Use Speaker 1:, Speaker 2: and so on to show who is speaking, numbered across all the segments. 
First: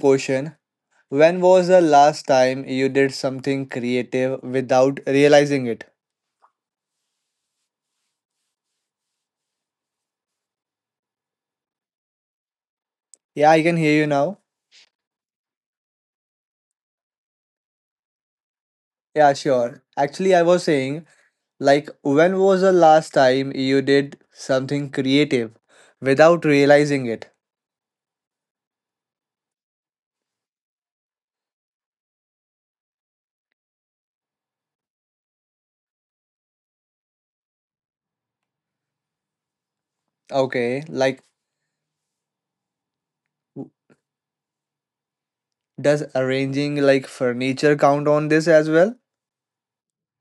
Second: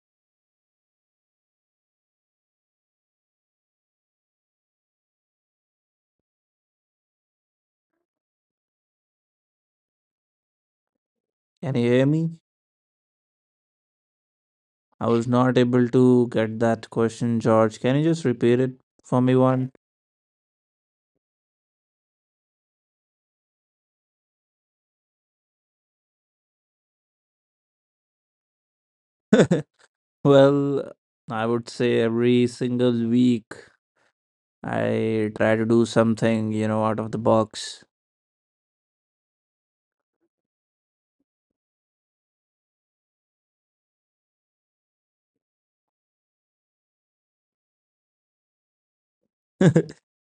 Speaker 1: question. When was the last time you did something creative without realizing it?
Speaker 2: Can you hear me?
Speaker 1: Yeah, I can hear you now.
Speaker 2: I was not able to get that question, George. Can you just repeat it for
Speaker 1: Yeah,
Speaker 2: me one?
Speaker 1: sure. Actually, I was saying, like, when was the last time you did something creative without realizing it?
Speaker 2: Well, I would say every single week I try to do something, you know, out of the box.
Speaker 1: Okay, like, w- does arranging like furniture count on this as well?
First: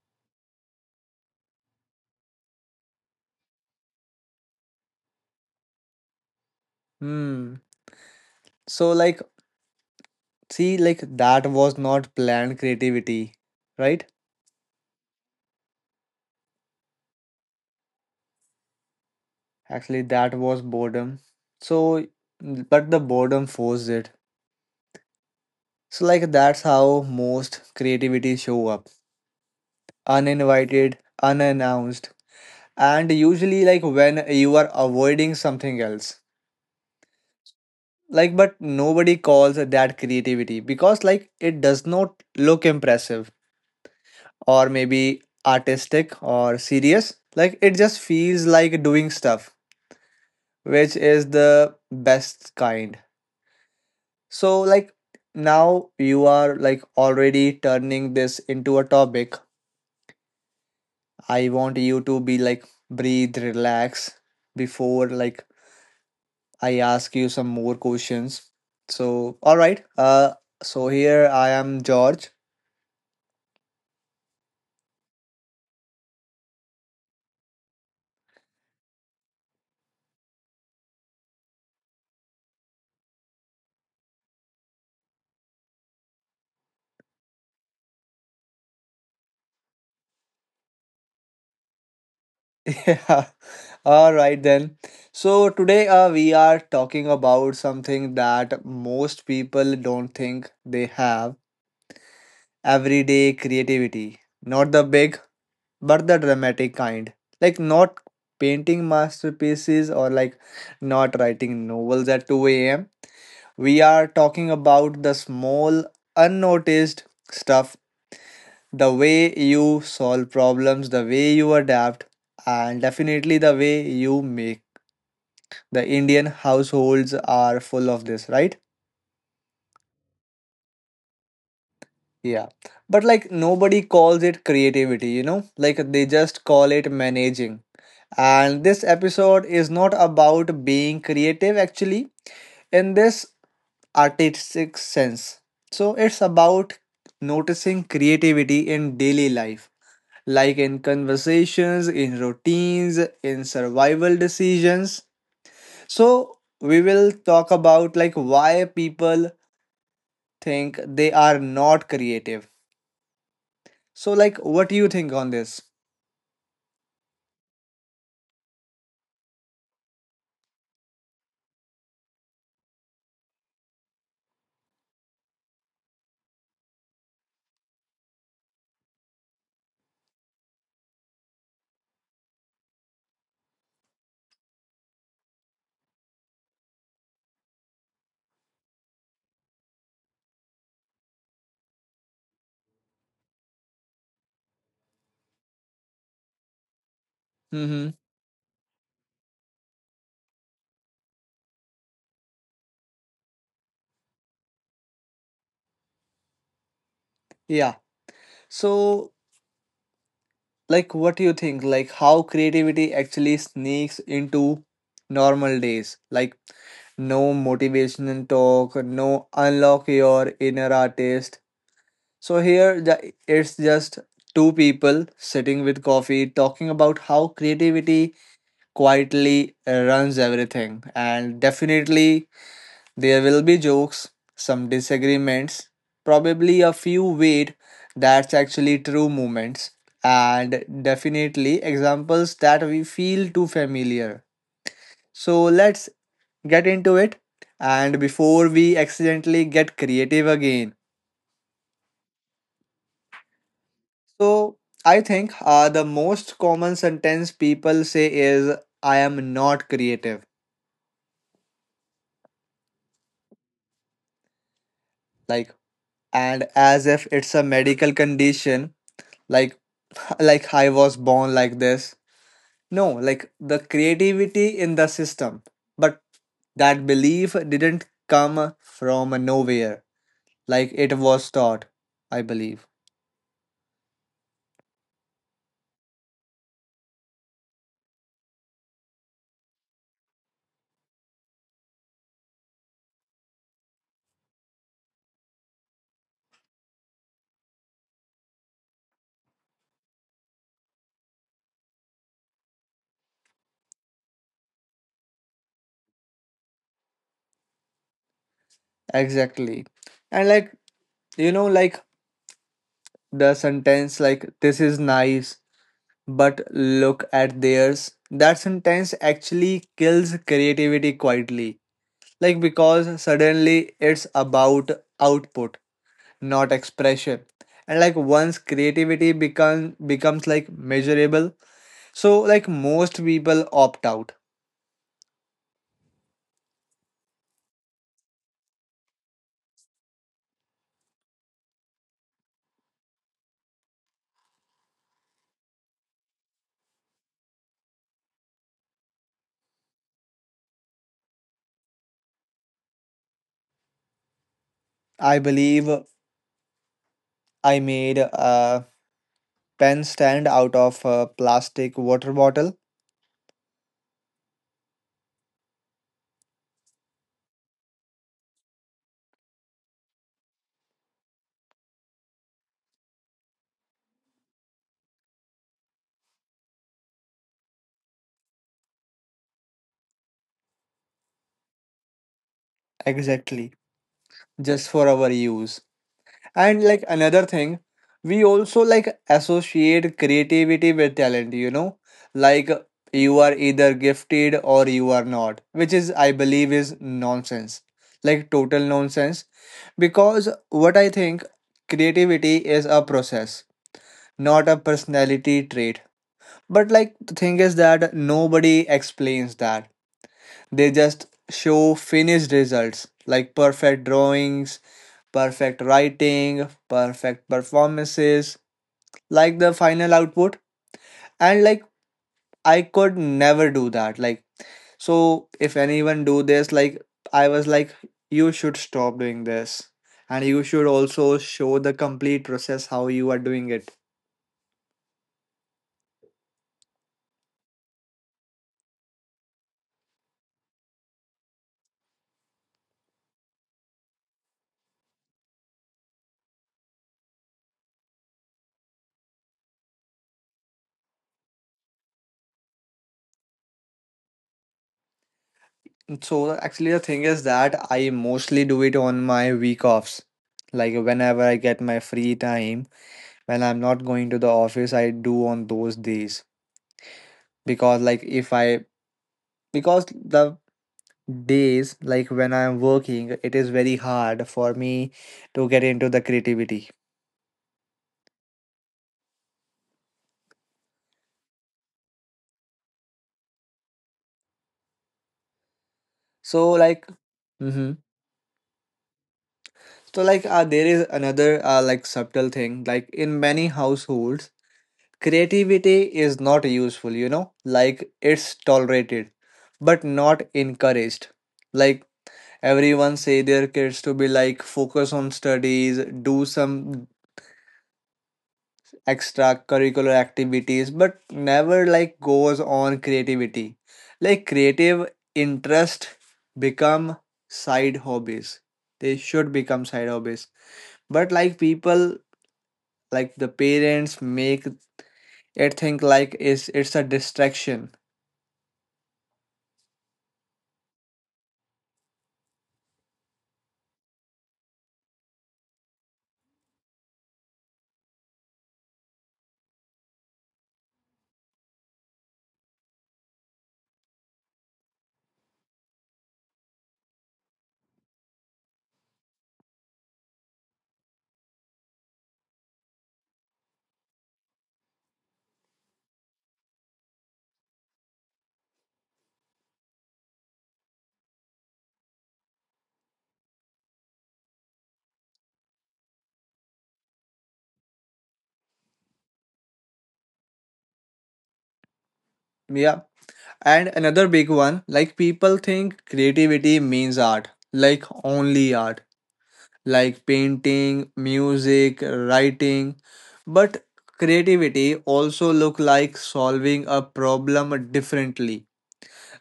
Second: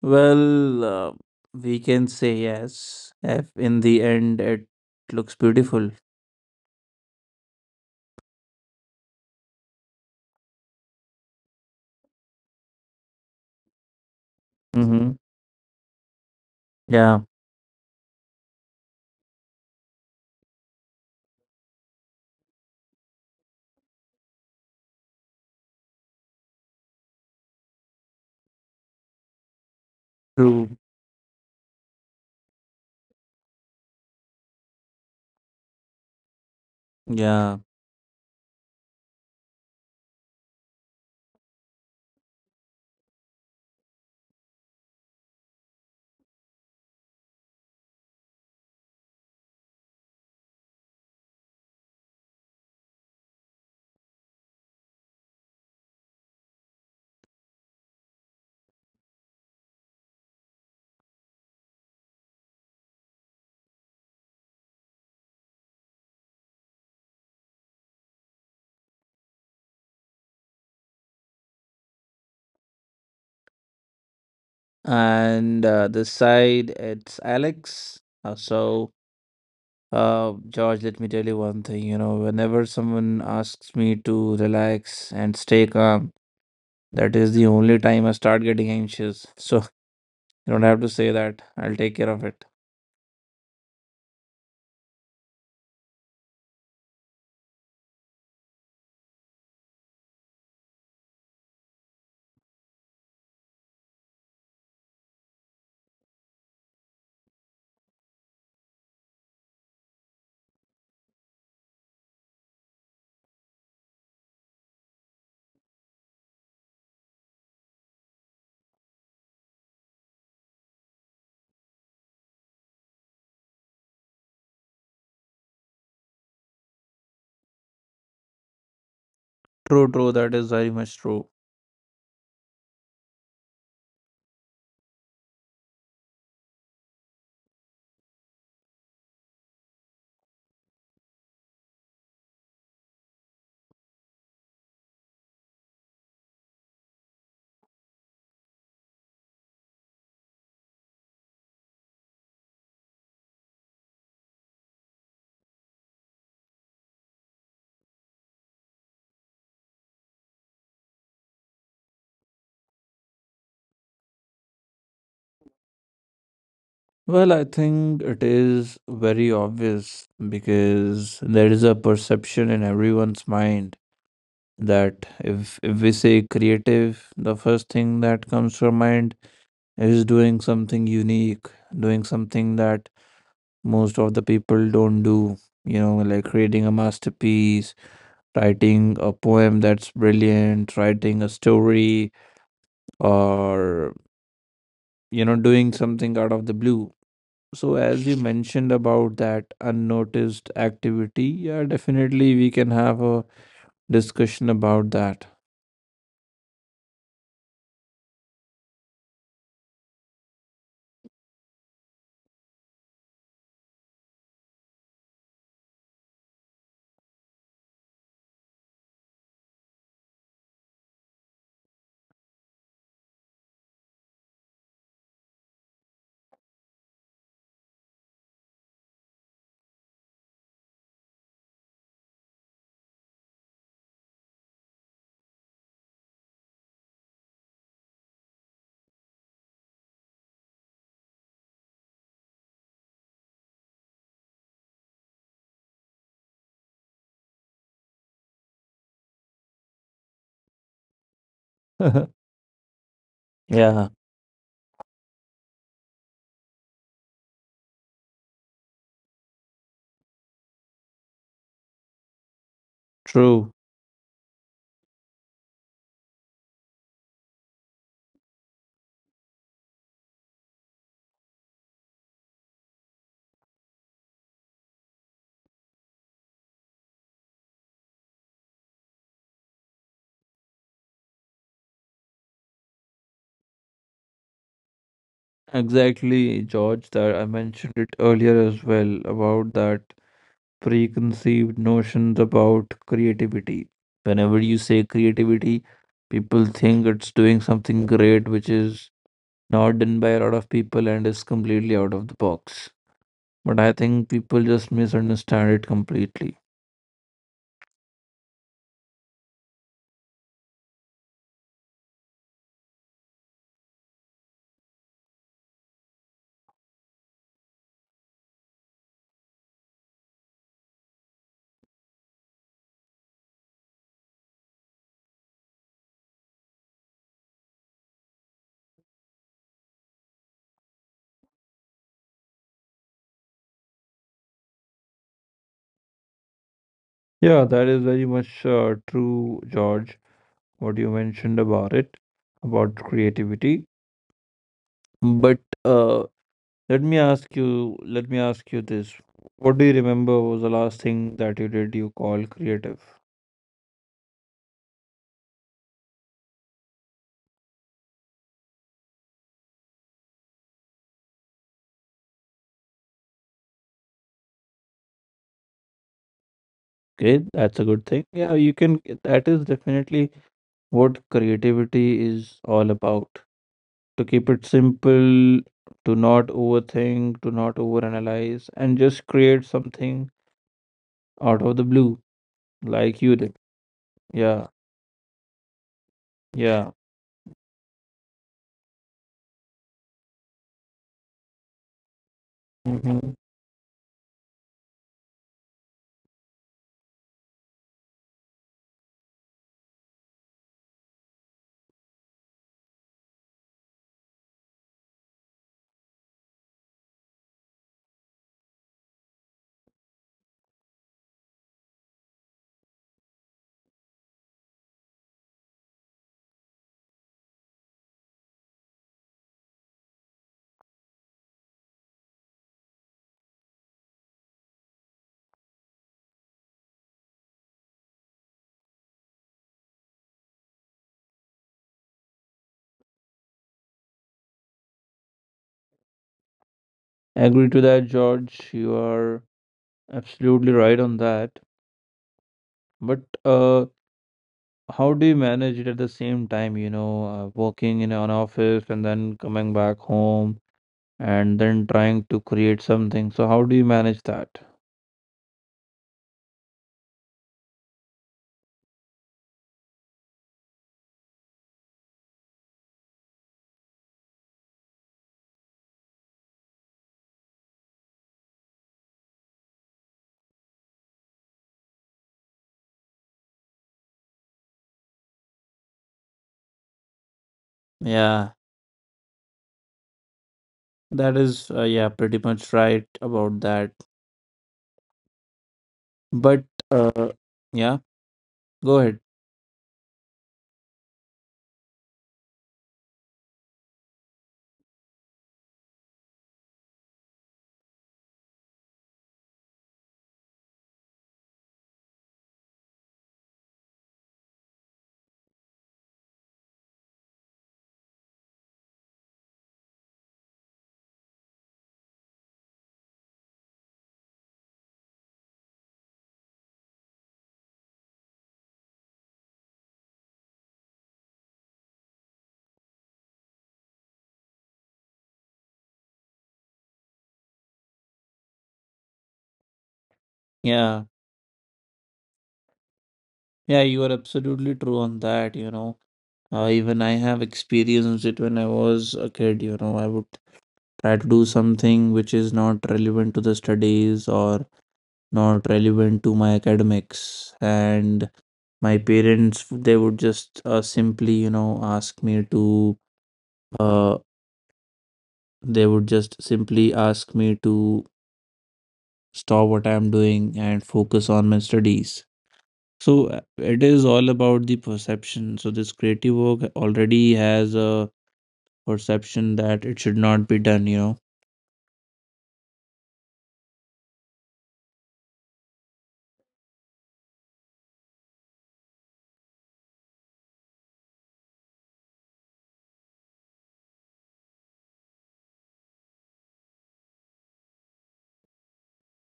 Speaker 2: Well, we can say yes if in the end it looks beautiful.
Speaker 1: Hmm. So, like, see, like, that was not planned creativity, right?
Speaker 2: Mm-hmm. Yeah,
Speaker 1: Actually, that was boredom. So, but the boredom forced it. So, like, that's how most creativity show up.
Speaker 2: true.
Speaker 1: Uninvited, unannounced, and usually like when you are avoiding something else.
Speaker 2: Yeah.
Speaker 1: Like, but nobody calls that creativity because like it does not look impressive or maybe artistic or serious. Like, it just feels like doing stuff, which is the best kind. So, like, now you are like already turning this into a topic. I want you to be like, breathe, relax before like I ask you some more questions. So, all right. So here I am, George.
Speaker 2: And this side, it's Alex. George, let me tell you one thing. You know, whenever someone asks me to relax and stay calm, that is the only time I start getting anxious. So you don't have to say that. I'll take care of it.
Speaker 1: Yeah. All right then. So today we are talking about something that most people don't think they have everyday creativity. Not the big but the dramatic kind. Like not painting masterpieces or like not writing novels at 2 a.m. We are talking about the small, unnoticed stuff, the way you solve problems, the way you adapt, and definitely the way you make. The Indian households are full of this, right?
Speaker 2: True, true. That is very much true.
Speaker 1: Yeah. But like nobody calls it creativity, you know? Like they just call it managing. And this episode is not about being creative actually in this artistic sense. So it's about noticing creativity in daily life, like in conversations, in routines, in survival decisions. So we will talk about like why people think they are not creative. So like what do you think on this?
Speaker 2: Well, I think it is very obvious because there is a perception in everyone's mind that if we say creative, the first thing that comes to our mind is doing something unique, doing something that most of the people don't do. You know, like creating a masterpiece, writing a poem that's brilliant, writing a story, or, you know, doing something out of the blue. So,
Speaker 1: Mhm.
Speaker 2: as you mentioned about that unnoticed activity, yeah, definitely we can have a discussion about that.
Speaker 1: Yeah. So like what do you think like how creativity actually sneaks into normal days, like no motivational talk, no unlock your inner artist. So here the, it's just two people sitting with coffee talking about how creativity quietly runs everything, and definitely there will be jokes, some disagreements, probably a few wait, that's actually true moments, and definitely examples that we feel too familiar. So let's get into it. And before we accidentally get creative again,
Speaker 2: Yeah,
Speaker 1: so I think the most common sentence people say is, I am not creative.
Speaker 2: true.
Speaker 1: Like, and as if it's a medical condition, like, like I was born like this. No, like the creativity in the system. But that belief didn't come from nowhere. Like it was taught, I believe.
Speaker 2: Exactly, George, that I mentioned it earlier as well about that preconceived notions about creativity. Whenever you say creativity, people think it's doing something great, which is not done by a lot of people and is completely out of the box. But I think people just misunderstand it completely.
Speaker 1: Exactly. And like, you know, like the sentence, like, this is nice, but look at theirs. That sentence actually kills creativity quietly. Like, because suddenly it's about output, not expression. And like, once creativity becomes like measurable, so like most people opt out.
Speaker 2: Yeah, that is very much true, George, what you mentioned about it, about creativity. But uh, let me ask you this. What do you remember was the last thing that you call creative?
Speaker 1: I believe I made a pen stand out of a plastic water bottle
Speaker 2: Okay, that's a good thing. Yeah, you can. That is definitely what creativity is all about. To keep it simple, to not overthink, to not overanalyze, and just create something out of the blue, like you did.
Speaker 1: exactly
Speaker 2: Yeah,
Speaker 1: just for our use. And
Speaker 2: yeah.
Speaker 1: like another thing, we also like associate creativity with talent, you know, like
Speaker 2: Mm-hmm.
Speaker 1: you are either gifted or you are not, which is I believe is nonsense, like total nonsense. Because what I think, creativity is a process, not a personality trait. But like the thing is that nobody explains that. They just show finished results, like perfect drawings, perfect writing, perfect performances, like the final output. And like, I could never do that. Like, so if anyone do this, like I was like, you should stop doing this. And you should also show the complete process, how you are doing it.
Speaker 2: Agree to that, George. You are absolutely right on that. But how do you manage it at the same time? You know, working in an office and then coming back home and then trying to create something. So how do you manage that?
Speaker 1: So actually the thing is that I mostly do it on my week offs. Like whenever I get my free time, when I'm not going to the office, I do on those days. Because like if I, because the days like when I'm working, it is very hard for me to get into the creativity.
Speaker 2: Yeah, that is yeah, pretty much right about that. But
Speaker 1: So like
Speaker 2: uh
Speaker 1: mm-hmm.
Speaker 2: yeah, go ahead.
Speaker 1: So like there is another like subtle thing, like in many households creativity is not useful, you know, like it's tolerated but not encouraged. Like everyone say their kids to be like focus on studies, do some extracurricular activities, but never like goes on creativity. Like creative interest become side hobbies, they should become side hobbies, but like people, like the parents make it think like is, it's a distraction.
Speaker 2: Yeah. Yeah, you are absolutely true on that, you know. Even I have experienced it when I was a kid, you know, I would try to do something which is not relevant to the studies or not relevant to my academics, and my parents they would just simply, you know, ask me to uh, they would just simply ask me to stop what I'm doing and focus on my studies. So it is all about the perception. So this creative work already has a perception that it should not be done, you know.
Speaker 1: Yeah, and another big one, like people think creativity means art, like only art, like painting, music, writing, but creativity also look like solving a problem differently,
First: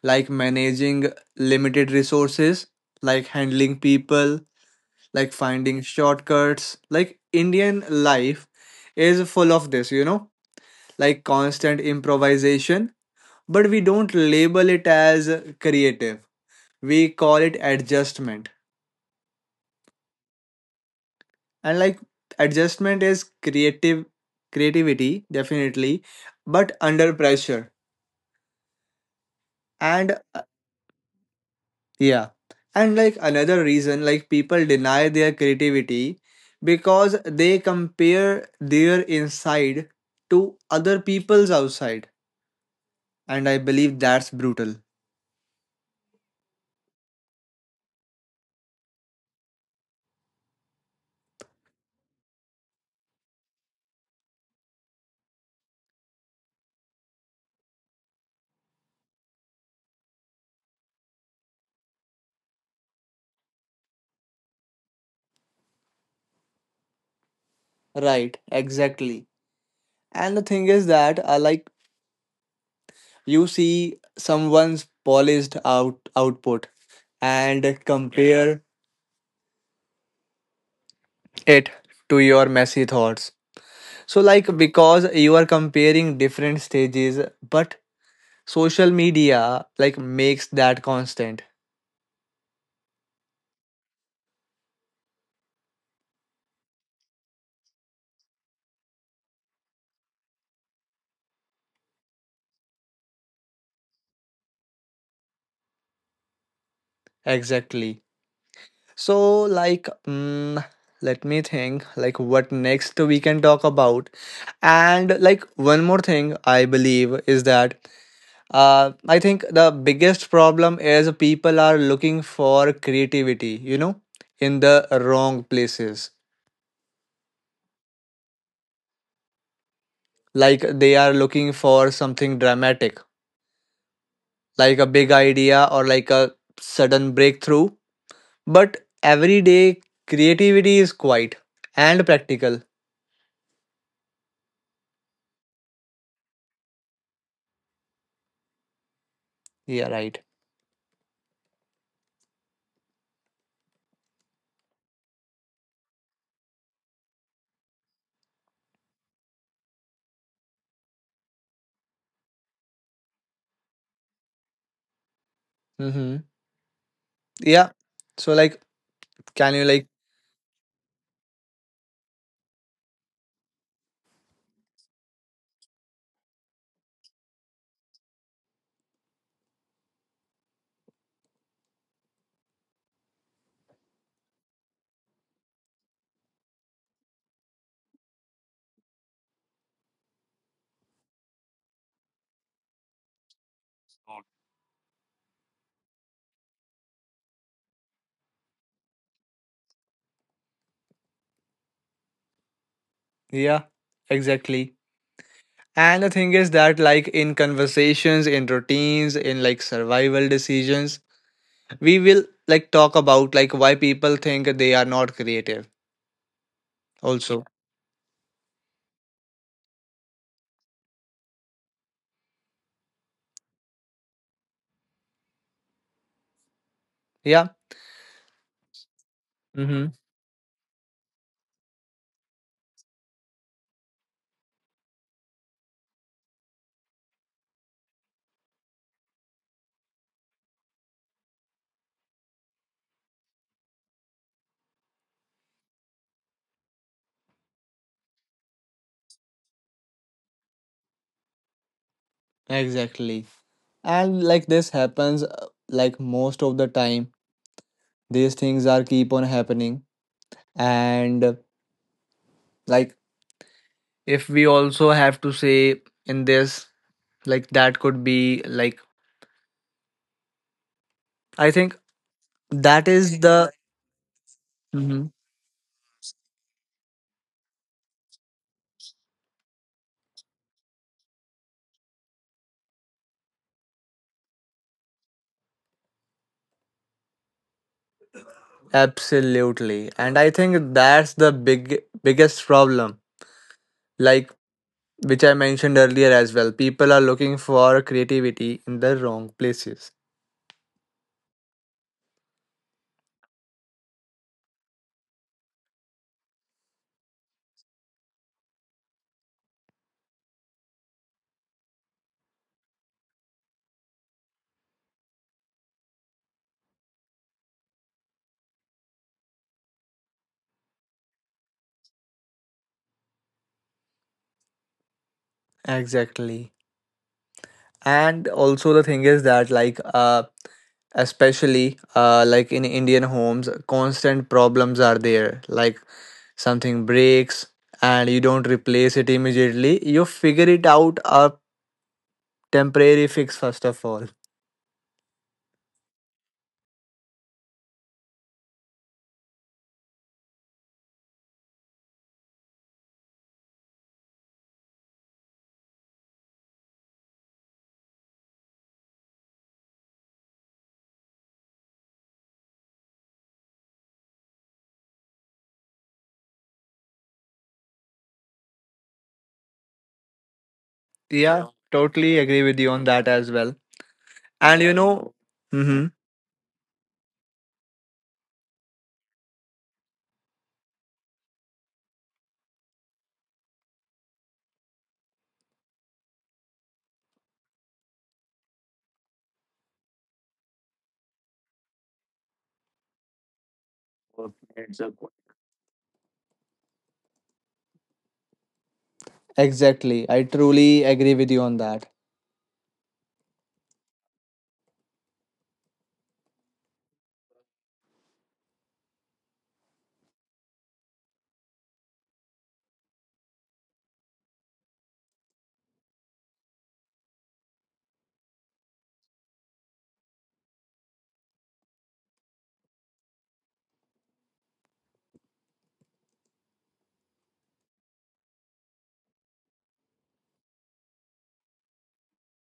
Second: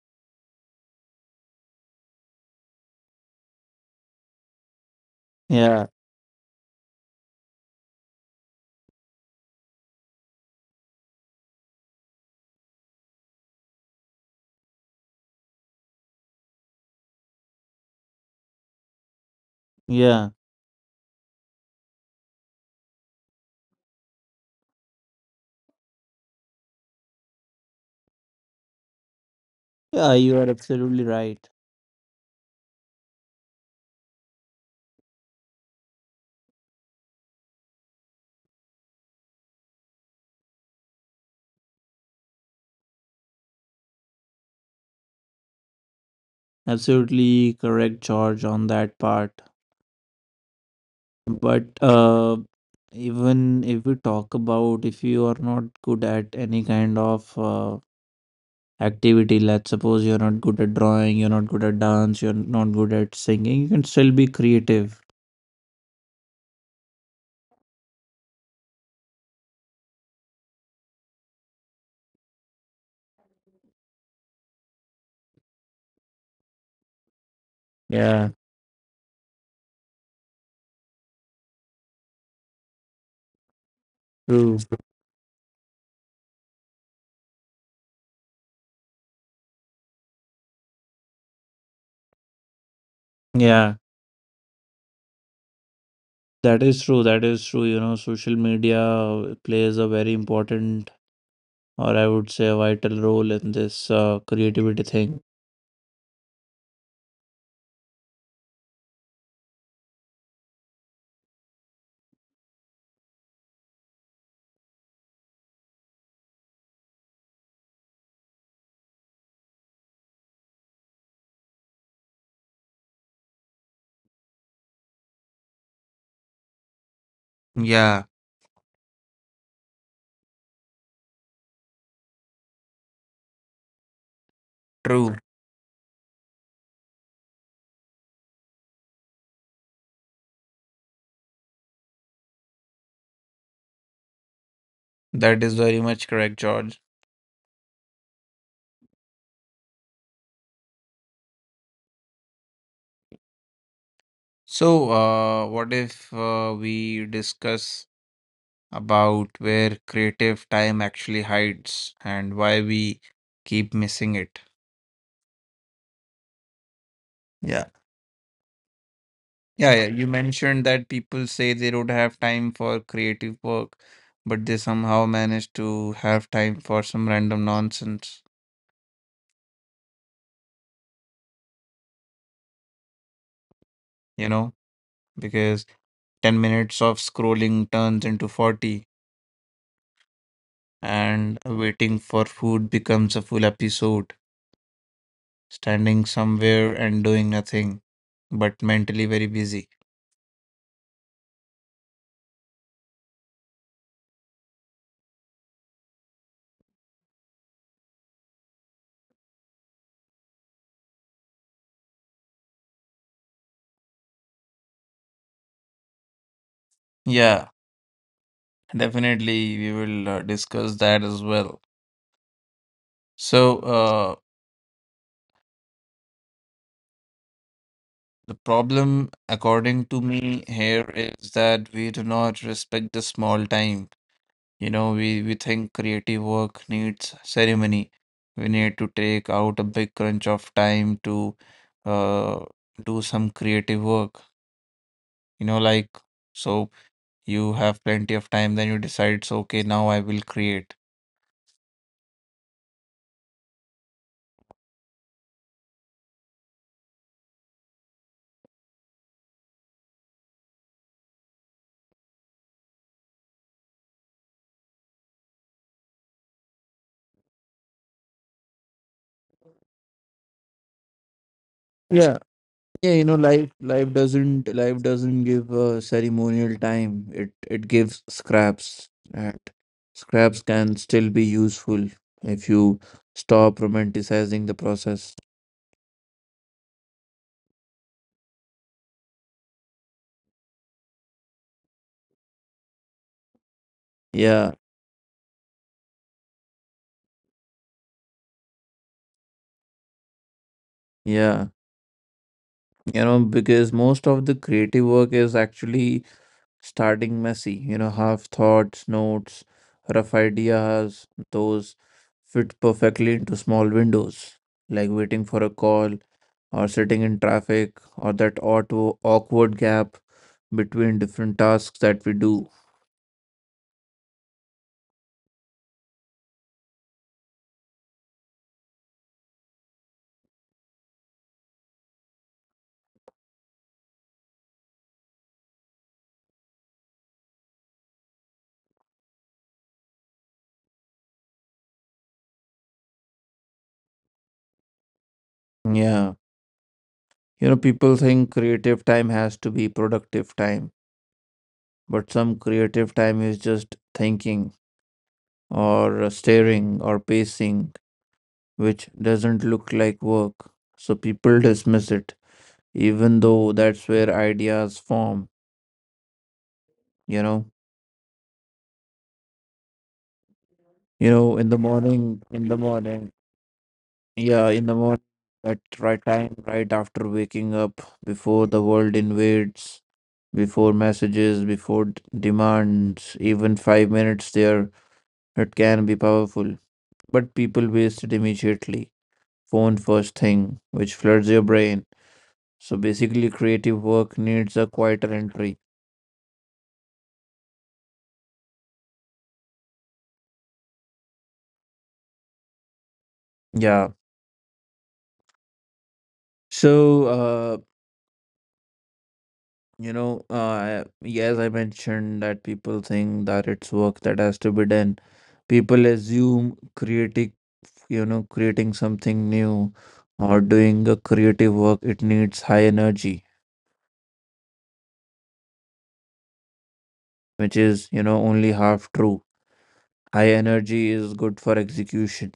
Speaker 1: like managing limited resources, like handling people, like finding
Speaker 2: Yeah,
Speaker 1: shortcuts. Like Indian life is full of this, you know, like constant improvisation, but we don't label it as creative. We call it adjustment.
Speaker 2: yeah.
Speaker 1: And like adjustment is creative creativity definitely, but under pressure.
Speaker 2: Yeah,
Speaker 1: And
Speaker 2: you are absolutely right.
Speaker 1: yeah. And like another reason like people deny their creativity, because they compare their inside to other people's outside, and I believe that's brutal.
Speaker 2: Absolutely correct, George, on that part. But even if we talk about, if you are not good at any kind of activity. Let's suppose you're not good at drawing, you're not good at dance, you're not good at singing. You can still be creative.
Speaker 1: Right, exactly. And the thing is that like, you see someone's polished out output and
Speaker 2: Yeah,
Speaker 1: compare it to your messy thoughts. So like
Speaker 2: true.
Speaker 1: because you are comparing different stages, but social media like makes that constant.
Speaker 2: Yeah, that is true. That is true. You know, social media plays a very important, or I would say, a vital role in this creativity thing.
Speaker 1: Exactly. So, like, let me think, like, what next we can talk about. And, like, one more thing I believe is that I think the biggest problem is people are looking for creativity, you know, in the wrong places.
Speaker 2: Yeah,
Speaker 1: Like, they are looking for something dramatic, like a big
Speaker 2: true.
Speaker 1: idea or like a sudden breakthrough. But every day, creativity is quiet and practical.
Speaker 2: That is very much correct, George.
Speaker 1: Yeah, right.
Speaker 2: So, what if we discuss about where creative time actually hides and why we keep missing it?
Speaker 1: Mm-hmm.
Speaker 2: Yeah.
Speaker 1: Yeah. So like, can you
Speaker 2: Yeah, yeah.
Speaker 1: like,
Speaker 2: You mentioned that people say they don't have time for creative work, but they somehow manage to have time for some random nonsense, you know, because 10 minutes of scrolling turns into 40, and waiting for food becomes a full episode, standing somewhere and doing nothing, but mentally very busy.
Speaker 1: yeah, exactly. And the thing is that like in conversations, in routines, in like survival decisions, we will like talk about like why people think they are not creative also.
Speaker 2: Yeah, definitely we will discuss that as well. So,
Speaker 1: Yeah.
Speaker 2: the problem, according
Speaker 1: Mhm.
Speaker 2: to me, here is that we do not respect the small time. You know, we think creative work needs ceremony. We need to take out a big crunch of time to uh, do some creative work. You know, like, so you have plenty of time, then you decide, so okay, now I will create.
Speaker 1: Exactly. And like this happens like most of the time, these things are keep on happening, and like if we also have to say in this, like that could be like, I think that
Speaker 2: Yeah, you know,
Speaker 1: is
Speaker 2: life
Speaker 1: the.
Speaker 2: life doesn't life
Speaker 1: Mhm.
Speaker 2: doesn't give a ceremonial time. It gives scraps, and scraps can still be useful if you stop romanticizing the process.
Speaker 1: Absolutely, and I think that's the biggest problem. Like
Speaker 2: Yeah,
Speaker 1: which I mentioned earlier as well, people are looking for creativity in the wrong places.
Speaker 2: yeah. You know, because most of the creative work is actually starting messy. You know, half thoughts, notes, rough ideas, those fit perfectly into small windows, like waiting for a call or sitting in traffic or that auto awkward gap between different tasks that we do.
Speaker 1: Exactly, and also the thing is that like especially like in Indian homes, constant problems are there. Like something breaks and you don't replace it immediately, you figure it out a temporary fix first of all.
Speaker 2: Yeah. You know, people think creative time has to be productive time, but some creative time is just thinking or staring or pacing, which doesn't look like work. So people dismiss it, even though that's where ideas form, you know. You know,
Speaker 1: Yeah, totally agree with you on that as well. And
Speaker 2: In the morning, at
Speaker 1: hmm
Speaker 2: right time, right after waking up, before the world invades, before messages, before demands, even 5 minutes there, it can be powerful. But people waste it immediately. Phone first thing, which floods your brain. So basically, creative work needs a quieter entry.
Speaker 1: exactly. I truly agree with you on that.
Speaker 2: Yeah. So, uh, you know, yes, I mentioned that people think that it's work that has to be done. People assume creating, you know, creating something new or doing a creative work, it needs high energy, which is, you know, only half true. High energy is good for execution,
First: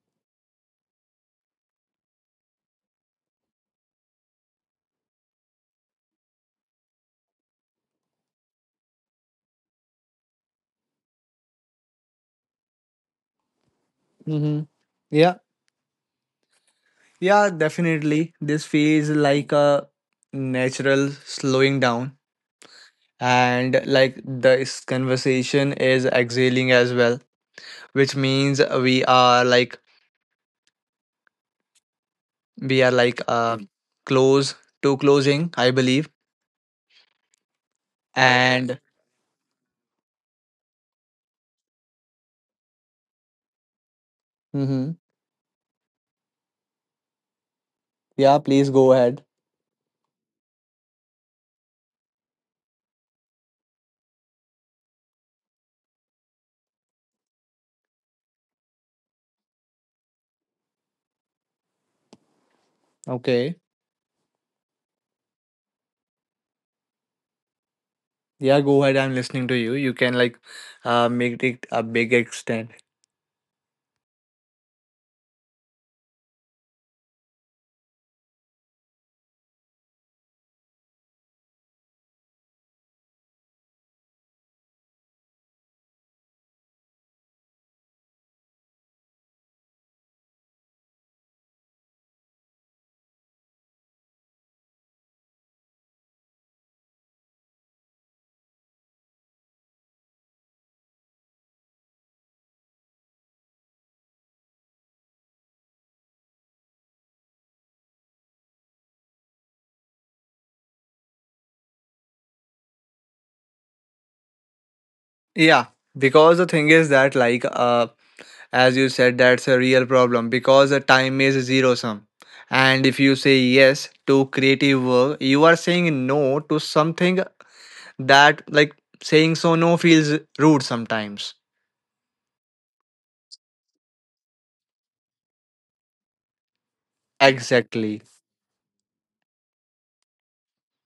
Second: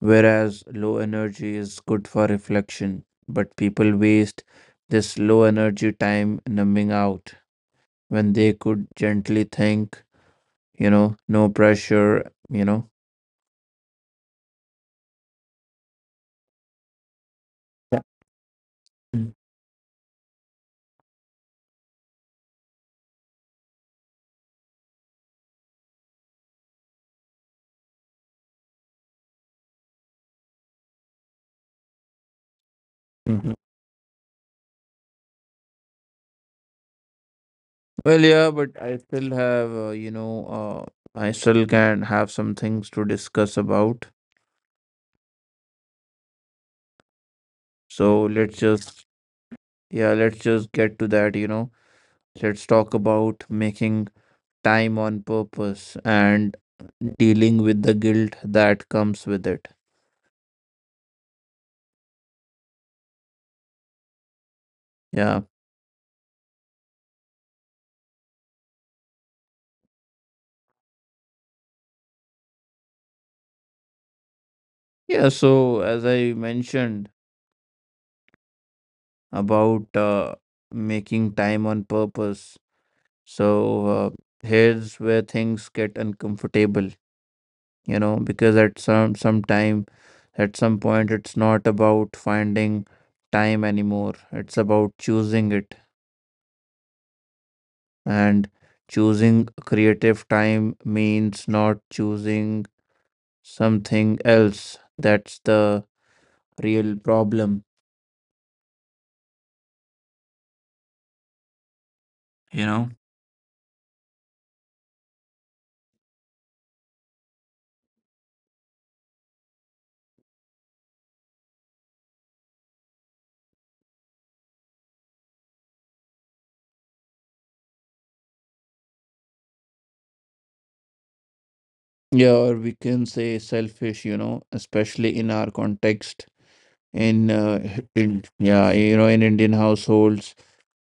Speaker 2: whereas low energy is good for reflection. But people waste this low energy time numbing out when they could gently think, you know, no pressure, you know.
Speaker 1: hmm Yeah, yeah,
Speaker 2: Yeah.
Speaker 1: definitely. This phase like a natural slowing down, and like this conversation is exhaling as well, which means we are like we are like
Speaker 2: Mm-hmm.
Speaker 1: uh close to closing, I believe.
Speaker 2: Well, yeah,
Speaker 1: And
Speaker 2: but I still have, you know, I still can have some things to discuss about.
Speaker 1: hmm
Speaker 2: So
Speaker 1: yeah,
Speaker 2: let's
Speaker 1: please go
Speaker 2: just,
Speaker 1: ahead.
Speaker 2: yeah, let's just get to that, you know. Let's talk about making time on purpose and dealing with the guilt that comes with it.
Speaker 1: Okay.
Speaker 2: Yeah.
Speaker 1: Yeah, go ahead. I'm listening to you. You can like make it a big extent.
Speaker 2: Yeah. So, as I mentioned about making time on purpose, so here's where things get uncomfortable, you know, because at some point, it's not about finding time anymore. It's about choosing it, and choosing creative time means not choosing something else. That's the real problem, you know.
Speaker 1: Yeah, because the thing is that like as you said, that's a real problem because the time is zero sum. And if you say yes to creative work, you are saying no to something that like, saying so no feels rude sometimes.
Speaker 2: Yeah, or we can say selfish, you know, especially in our context,
Speaker 1: Exactly.
Speaker 2: in yeah you know in indian households,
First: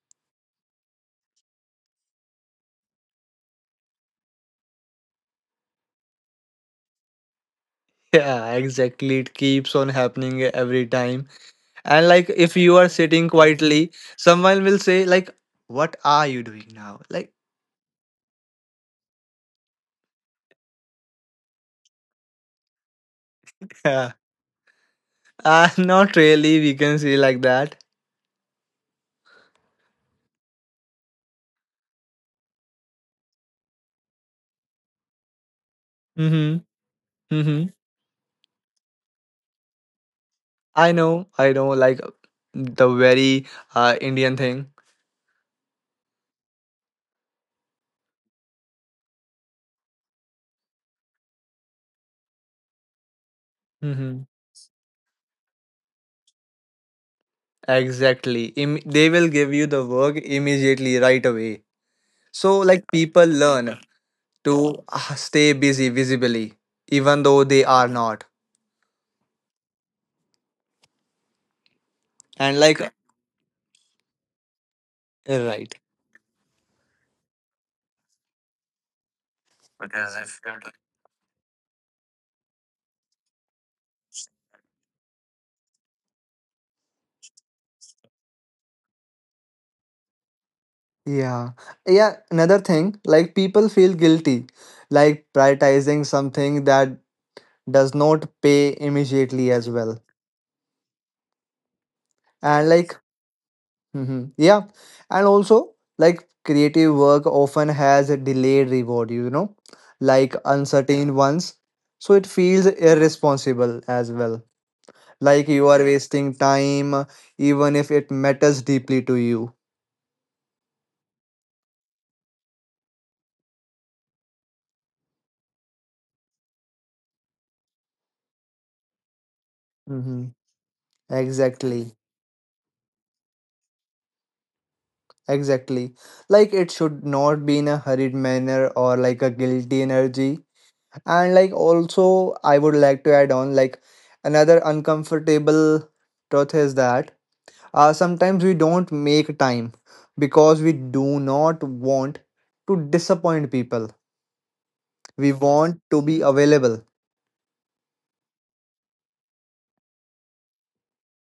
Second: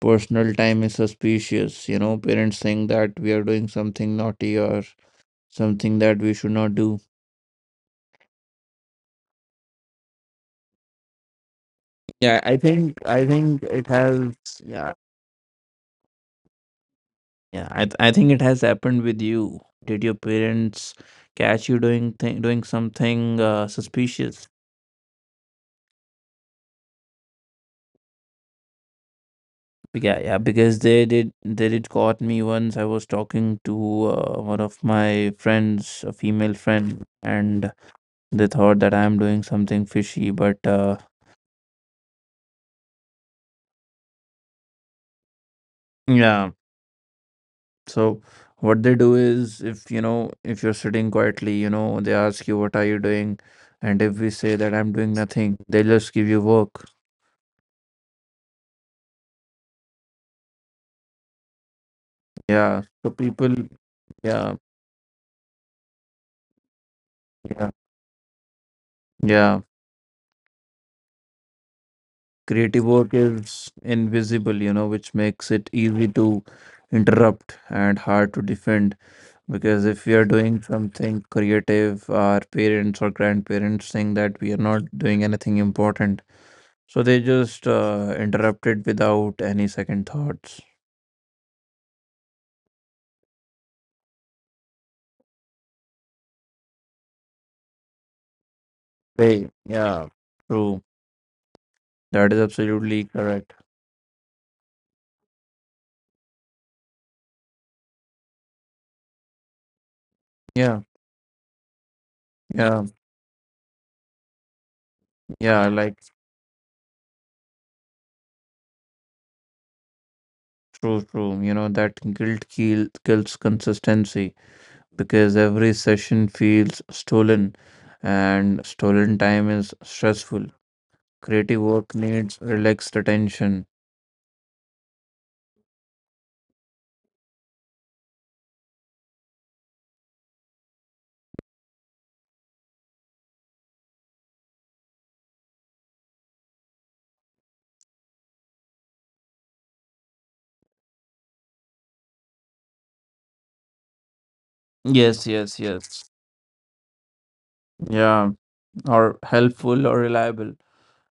Speaker 2: personal time is suspicious, you know. Parents think that we are doing something naughty or something that we should not do.
Speaker 1: Yeah, exactly. It keeps on happening every time, and like
Speaker 2: Yeah,
Speaker 1: if
Speaker 2: i
Speaker 1: you are
Speaker 2: think I
Speaker 1: sitting
Speaker 2: think it
Speaker 1: quietly
Speaker 2: has
Speaker 1: someone will
Speaker 2: yeah
Speaker 1: say like, what are you doing now, like.
Speaker 2: yeah I, th- I think it has happened with you. Did your parents catch you doing something
Speaker 1: uh,
Speaker 2: suspicious?
Speaker 1: not really, we can say like that.
Speaker 2: Yeah, yeah, because they did caught me once. I was talking to one of my friends, a female
Speaker 1: Mm-hmm.
Speaker 2: friend,
Speaker 1: Mm-hmm.
Speaker 2: and they thought that I'm doing something fishy, but
Speaker 1: i know i know like the very Indian thing.
Speaker 2: yeah. So what they do is, if you know, if you're sitting quietly, you know, they ask you, "What are you doing?" And if
Speaker 1: Mm-hmm.
Speaker 2: we say that I'm doing nothing, they just give you work.
Speaker 1: Exactly, they will give you the work immediately right away, so
Speaker 2: Yeah.
Speaker 1: like
Speaker 2: So
Speaker 1: people
Speaker 2: people,
Speaker 1: learn to
Speaker 2: yeah,
Speaker 1: stay busy visibly even though they
Speaker 2: yeah,
Speaker 1: are not,
Speaker 2: yeah.
Speaker 1: and like
Speaker 2: Creative work is invisible, you know, which makes it
Speaker 1: right.
Speaker 2: easy to interrupt and hard to defend. Because if we are doing something creative, our parents or grandparents think that we are not doing anything important. So they just interrupted without any second thoughts.
Speaker 1: Yeah. Yeah. Another thing, like people feel guilty, like prioritizing something that does not pay immediately
Speaker 2: They,
Speaker 1: as well.
Speaker 2: yeah, true. That is
Speaker 1: And like,
Speaker 2: absolutely correct.
Speaker 1: mhm, yeah. And also, like, creative work often has a delayed reward, you know, like
Speaker 2: Yeah,
Speaker 1: uncertain ones. So it feels
Speaker 2: yeah,
Speaker 1: irresponsible as well. Like you
Speaker 2: yeah.
Speaker 1: are
Speaker 2: Like,
Speaker 1: wasting time, even if it matters deeply to you.
Speaker 2: true, true. You know that guilt kills consistency because every session feels stolen, and stolen time is
Speaker 1: hmm
Speaker 2: stressful. Creative
Speaker 1: Exactly.
Speaker 2: work needs relaxed attention.
Speaker 1: Exactly. Like it should not be in a hurried manner or like a guilty energy. And like also, I would like to add on, like another uncomfortable truth is that sometimes we don't make time because we do not want to disappoint people. We
Speaker 2: Yes, yes,
Speaker 1: want to be
Speaker 2: yes.
Speaker 1: available.
Speaker 2: Yeah, or helpful or reliable.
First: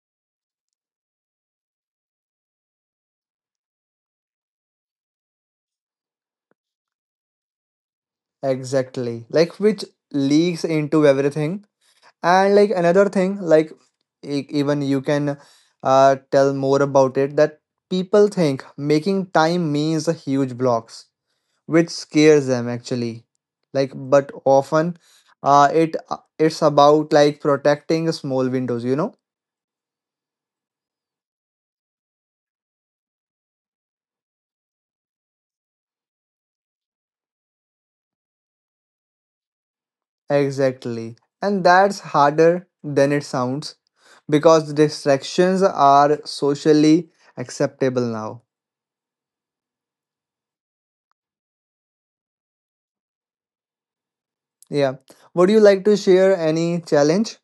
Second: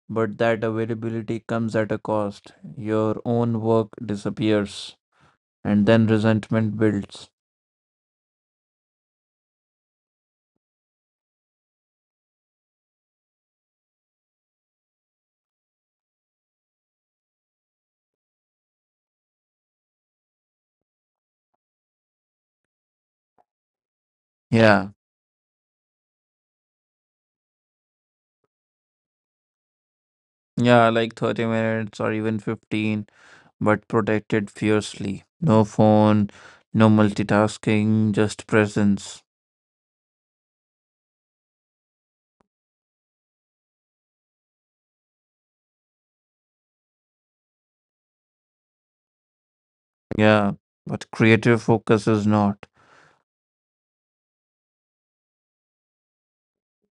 Speaker 2: But that availability comes at a cost. Your own work disappears, and then resentment builds.
Speaker 1: Exactly. Like, which leaks into everything. And like another thing like, even you can tell more about it, that people think making time means a huge blocks, which scares them actually. Like, but often
Speaker 2: Yeah,
Speaker 1: uh, it uh, it's about like protecting small windows, you know.
Speaker 2: yeah, like 30 minutes or even 15, but protected fiercely. No phone, no multitasking, just presence.
Speaker 1: Exactly, and that's harder than it sounds because distractions are socially acceptable now.
Speaker 2: Yeah, but creative focus is not.
Speaker 1: Yeah, would you like to share any challenge.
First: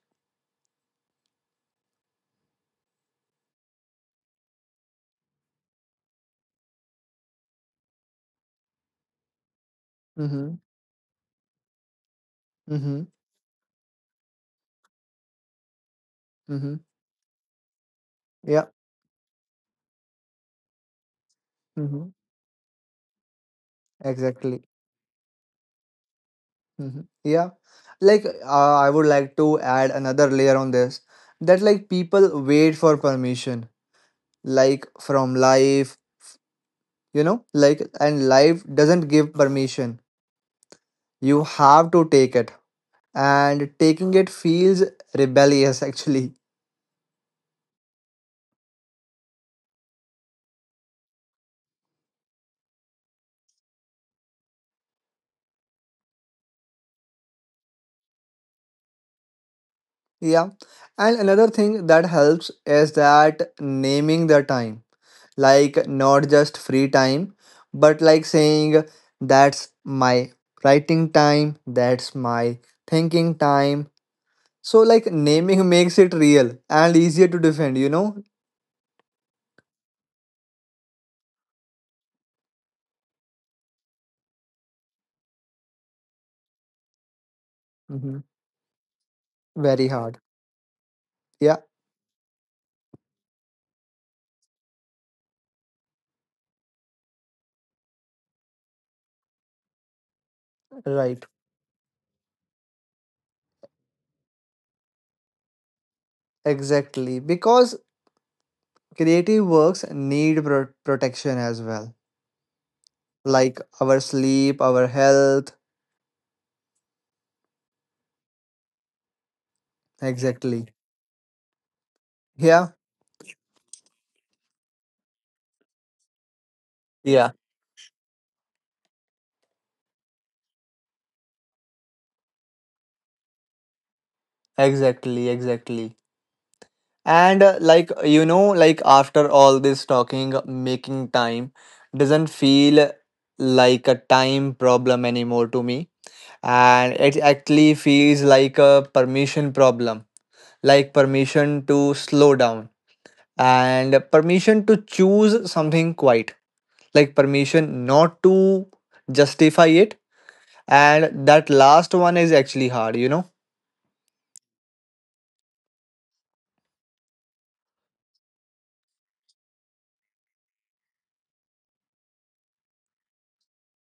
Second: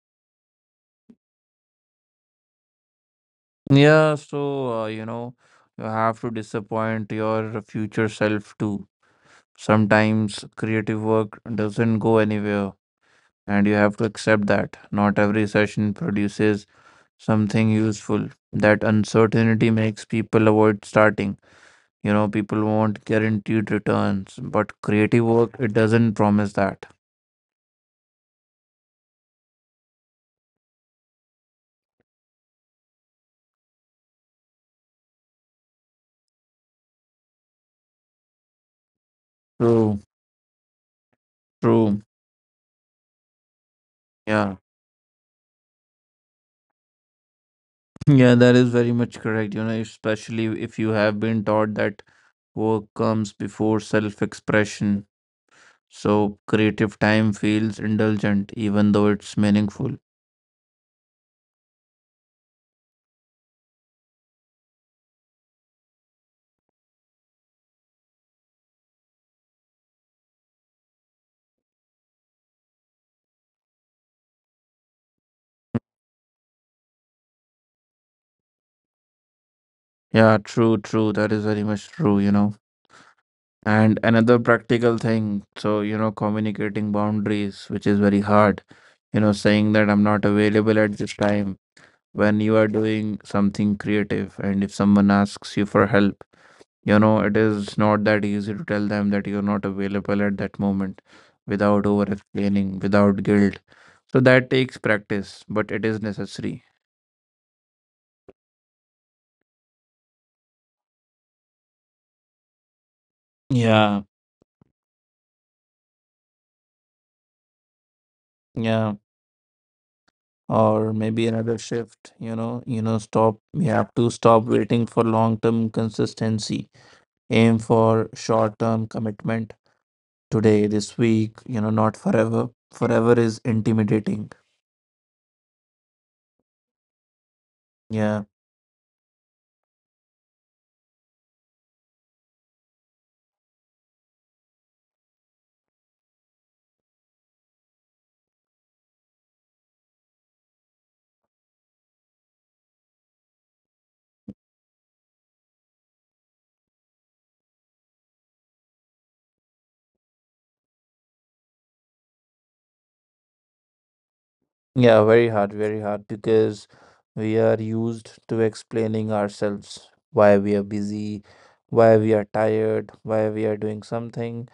Speaker 2: Yeah, so, you know, you have to disappoint your future self too. Sometimes
Speaker 1: Mm-hmm.
Speaker 2: creative work doesn't go anywhere
Speaker 1: Mm-hmm.
Speaker 2: and you have to accept that not every session produces
Speaker 1: Mm-hmm.
Speaker 2: something useful. That
Speaker 1: Yeah,
Speaker 2: uncertainty makes people avoid starting. You know, people
Speaker 1: hmm
Speaker 2: want guaranteed returns, but creative
Speaker 1: exactly.
Speaker 2: work, it doesn't promise that.
Speaker 1: Yeah, like I would like to add another layer on this, that like people wait for permission, like from life, you know, like, and life doesn't give
Speaker 2: True,
Speaker 1: permission.
Speaker 2: true.
Speaker 1: You have to take it, and
Speaker 2: Yeah,
Speaker 1: taking it feels rebellious actually.
Speaker 2: yeah, that is very much correct. You know, especially if you have been taught that work comes before self expression. So creative time feels indulgent, even though it's meaningful.
Speaker 1: Yeah. And another thing that helps is that naming the time. Like not just free time, but like saying that's my writing time, that's my thinking time. So like naming makes it real and easier to defend, you know?
Speaker 2: Yeah, true, true. That is very much true, you know. And another practical thing, so, you know, communicating boundaries, which is very hard,
Speaker 1: Mhm.
Speaker 2: you know, saying that I'm not
Speaker 1: Very
Speaker 2: available
Speaker 1: hard.
Speaker 2: at this time
Speaker 1: Yeah,
Speaker 2: when you are doing something creative. And if someone asks you for help, you know, it is not that easy to tell them that you're not available at that moment without
Speaker 1: right.
Speaker 2: over explaining, without guilt. So that takes practice, but it is necessary.
Speaker 1: Exactly. Because creative works need protection as well.
Speaker 2: Yeah.
Speaker 1: Like our sleep, our health.
Speaker 2: Yeah. Or maybe
Speaker 1: Exactly.
Speaker 2: another shift, you know,
Speaker 1: Yeah.
Speaker 2: stop we have to stop waiting for long term consistency, aim for short term commitment today, this week, you know, not forever. Forever is intimidating.
Speaker 1: Exactly, exactly. And
Speaker 2: Yeah,
Speaker 1: like, you know, like after all this talking, making time doesn't feel like a time problem anymore to me. And it actually feels like a permission problem, like permission to slow down, and permission to choose something quiet, like permission not to justify it. And that last one is actually hard, you know?
Speaker 2: yeah, very hard, very hard, because we are used to explaining ourselves why we are busy, why we are tired, why we are doing something.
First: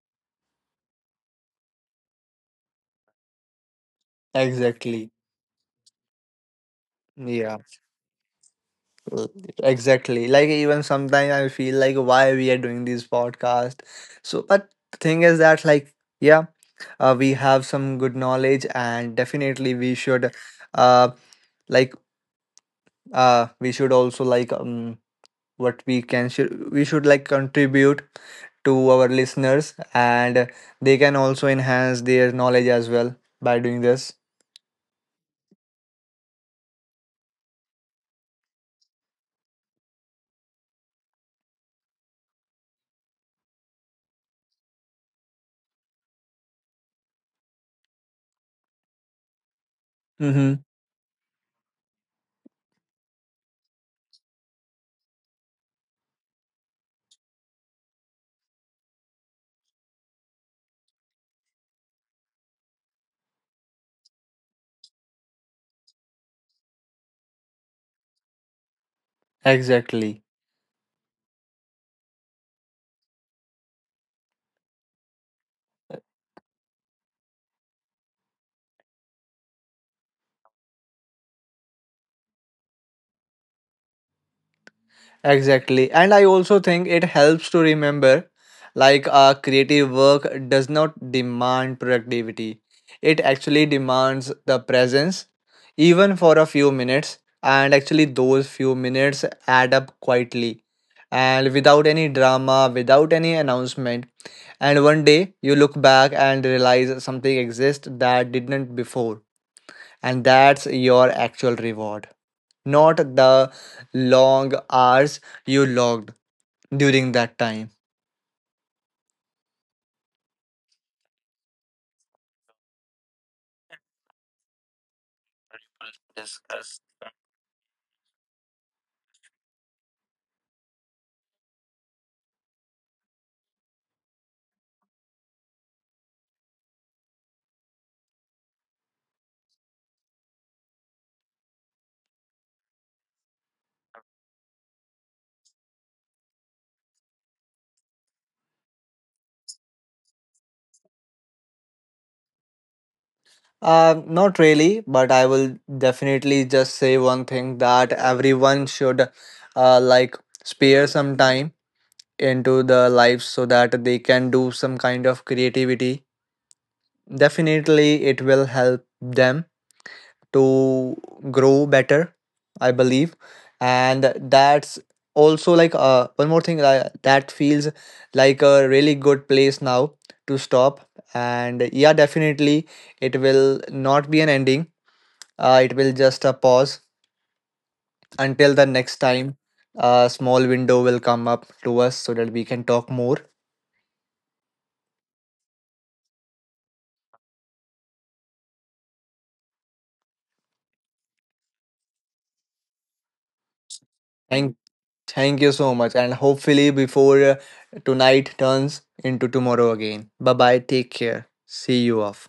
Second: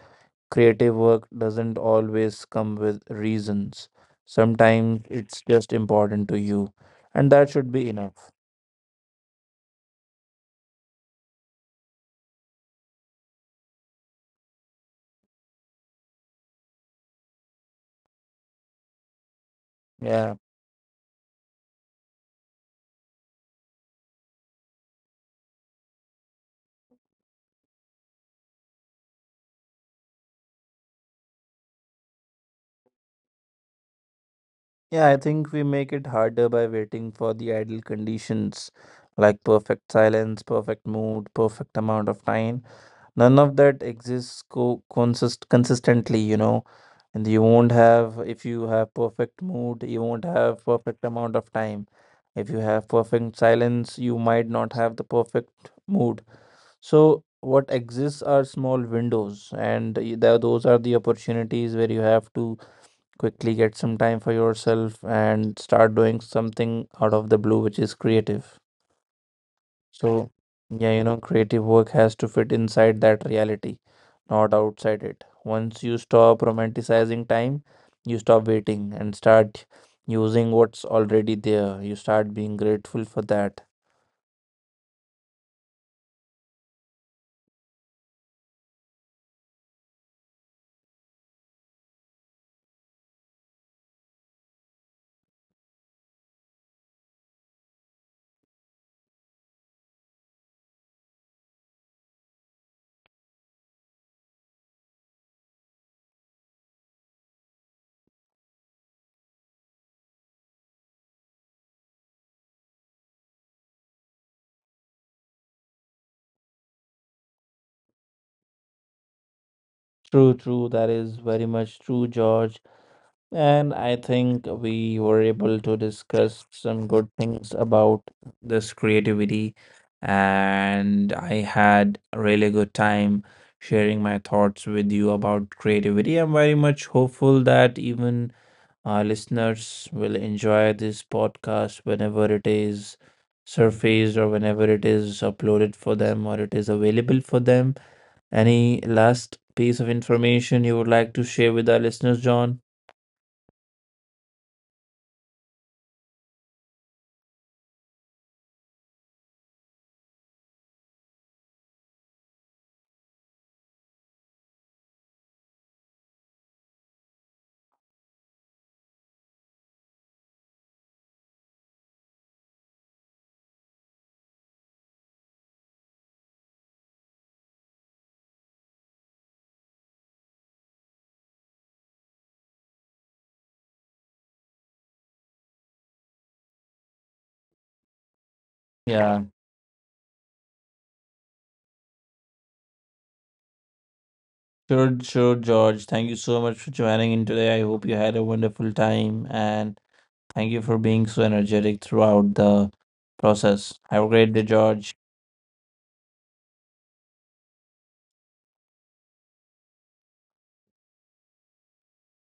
Speaker 2: Creative work doesn't always come with reasons. Sometimes
Speaker 1: Exactly.
Speaker 2: it's just important to you, and that
Speaker 1: Yeah.
Speaker 2: should be enough.
Speaker 1: Exactly. Like even sometimes I feel like why we are doing this podcast. So, but the thing is that like, yeah, we have some good knowledge and definitely
Speaker 2: Yeah.
Speaker 1: uh, like we should also like what we should like contribute to our listeners, and they can also enhance their knowledge as well by doing this.
Speaker 2: Yeah, I think we make it harder by waiting for the ideal conditions like perfect silence, perfect mood, perfect amount of time. None of that exists consistently, you know. And you won't have, if you have perfect mood, you won't
Speaker 1: Mm-hmm.
Speaker 2: have perfect amount of time. If you have perfect silence, you might not have the perfect mood. So what exists are small windows, and those are the opportunities where you have to quickly get some time for yourself and start doing something out of the blue, which is creative.
Speaker 1: Exactly.
Speaker 2: So yeah, you know, creative work has to fit inside that reality, not outside it. Once you stop romanticizing time, you stop waiting and start using what's already there. You start being grateful for that.
Speaker 1: Exactly. And I also think it helps to remember, like our creative work does not demand productivity. It actually demands the presence, even for a few minutes. And actually, those few minutes add up quietly and without any drama, without any announcement. And one day you look back and realize something exists that didn't before. And that's your actual reward, not the long hours you logged during that time?
Speaker 2: True, true. That is very much true, George. And I think we were able to discuss some good things about this creativity. And I had a really good time sharing my thoughts with you about creativity. I'm very much hopeful that even our listeners will enjoy this podcast whenever it is surfaced or whenever it is uploaded for them or it is available for them. Any last piece of information you would like to share with our listeners, John?
Speaker 1: Not really, but I will definitely just say one thing, that everyone should like spare some time into their lives so that they can do some kind of creativity. Definitely, it will help them to grow better, I believe. And that's also like one more thing, that feels like a really good place now to stop. And yeah, definitely it will not be an ending. It will just a pause until the next
Speaker 2: Yeah.
Speaker 1: time a small window will come up to us so that we can talk more.
Speaker 2: Sure, sure, George. Thank you so much for joining in today. I hope you had a wonderful time and thank you for being so energetic throughout the process. Have a great day,
Speaker 1: Thank,
Speaker 2: George.
Speaker 1: thank you so much. And hopefully before tonight turns into tomorrow again. Bye bye. Take care. See you off.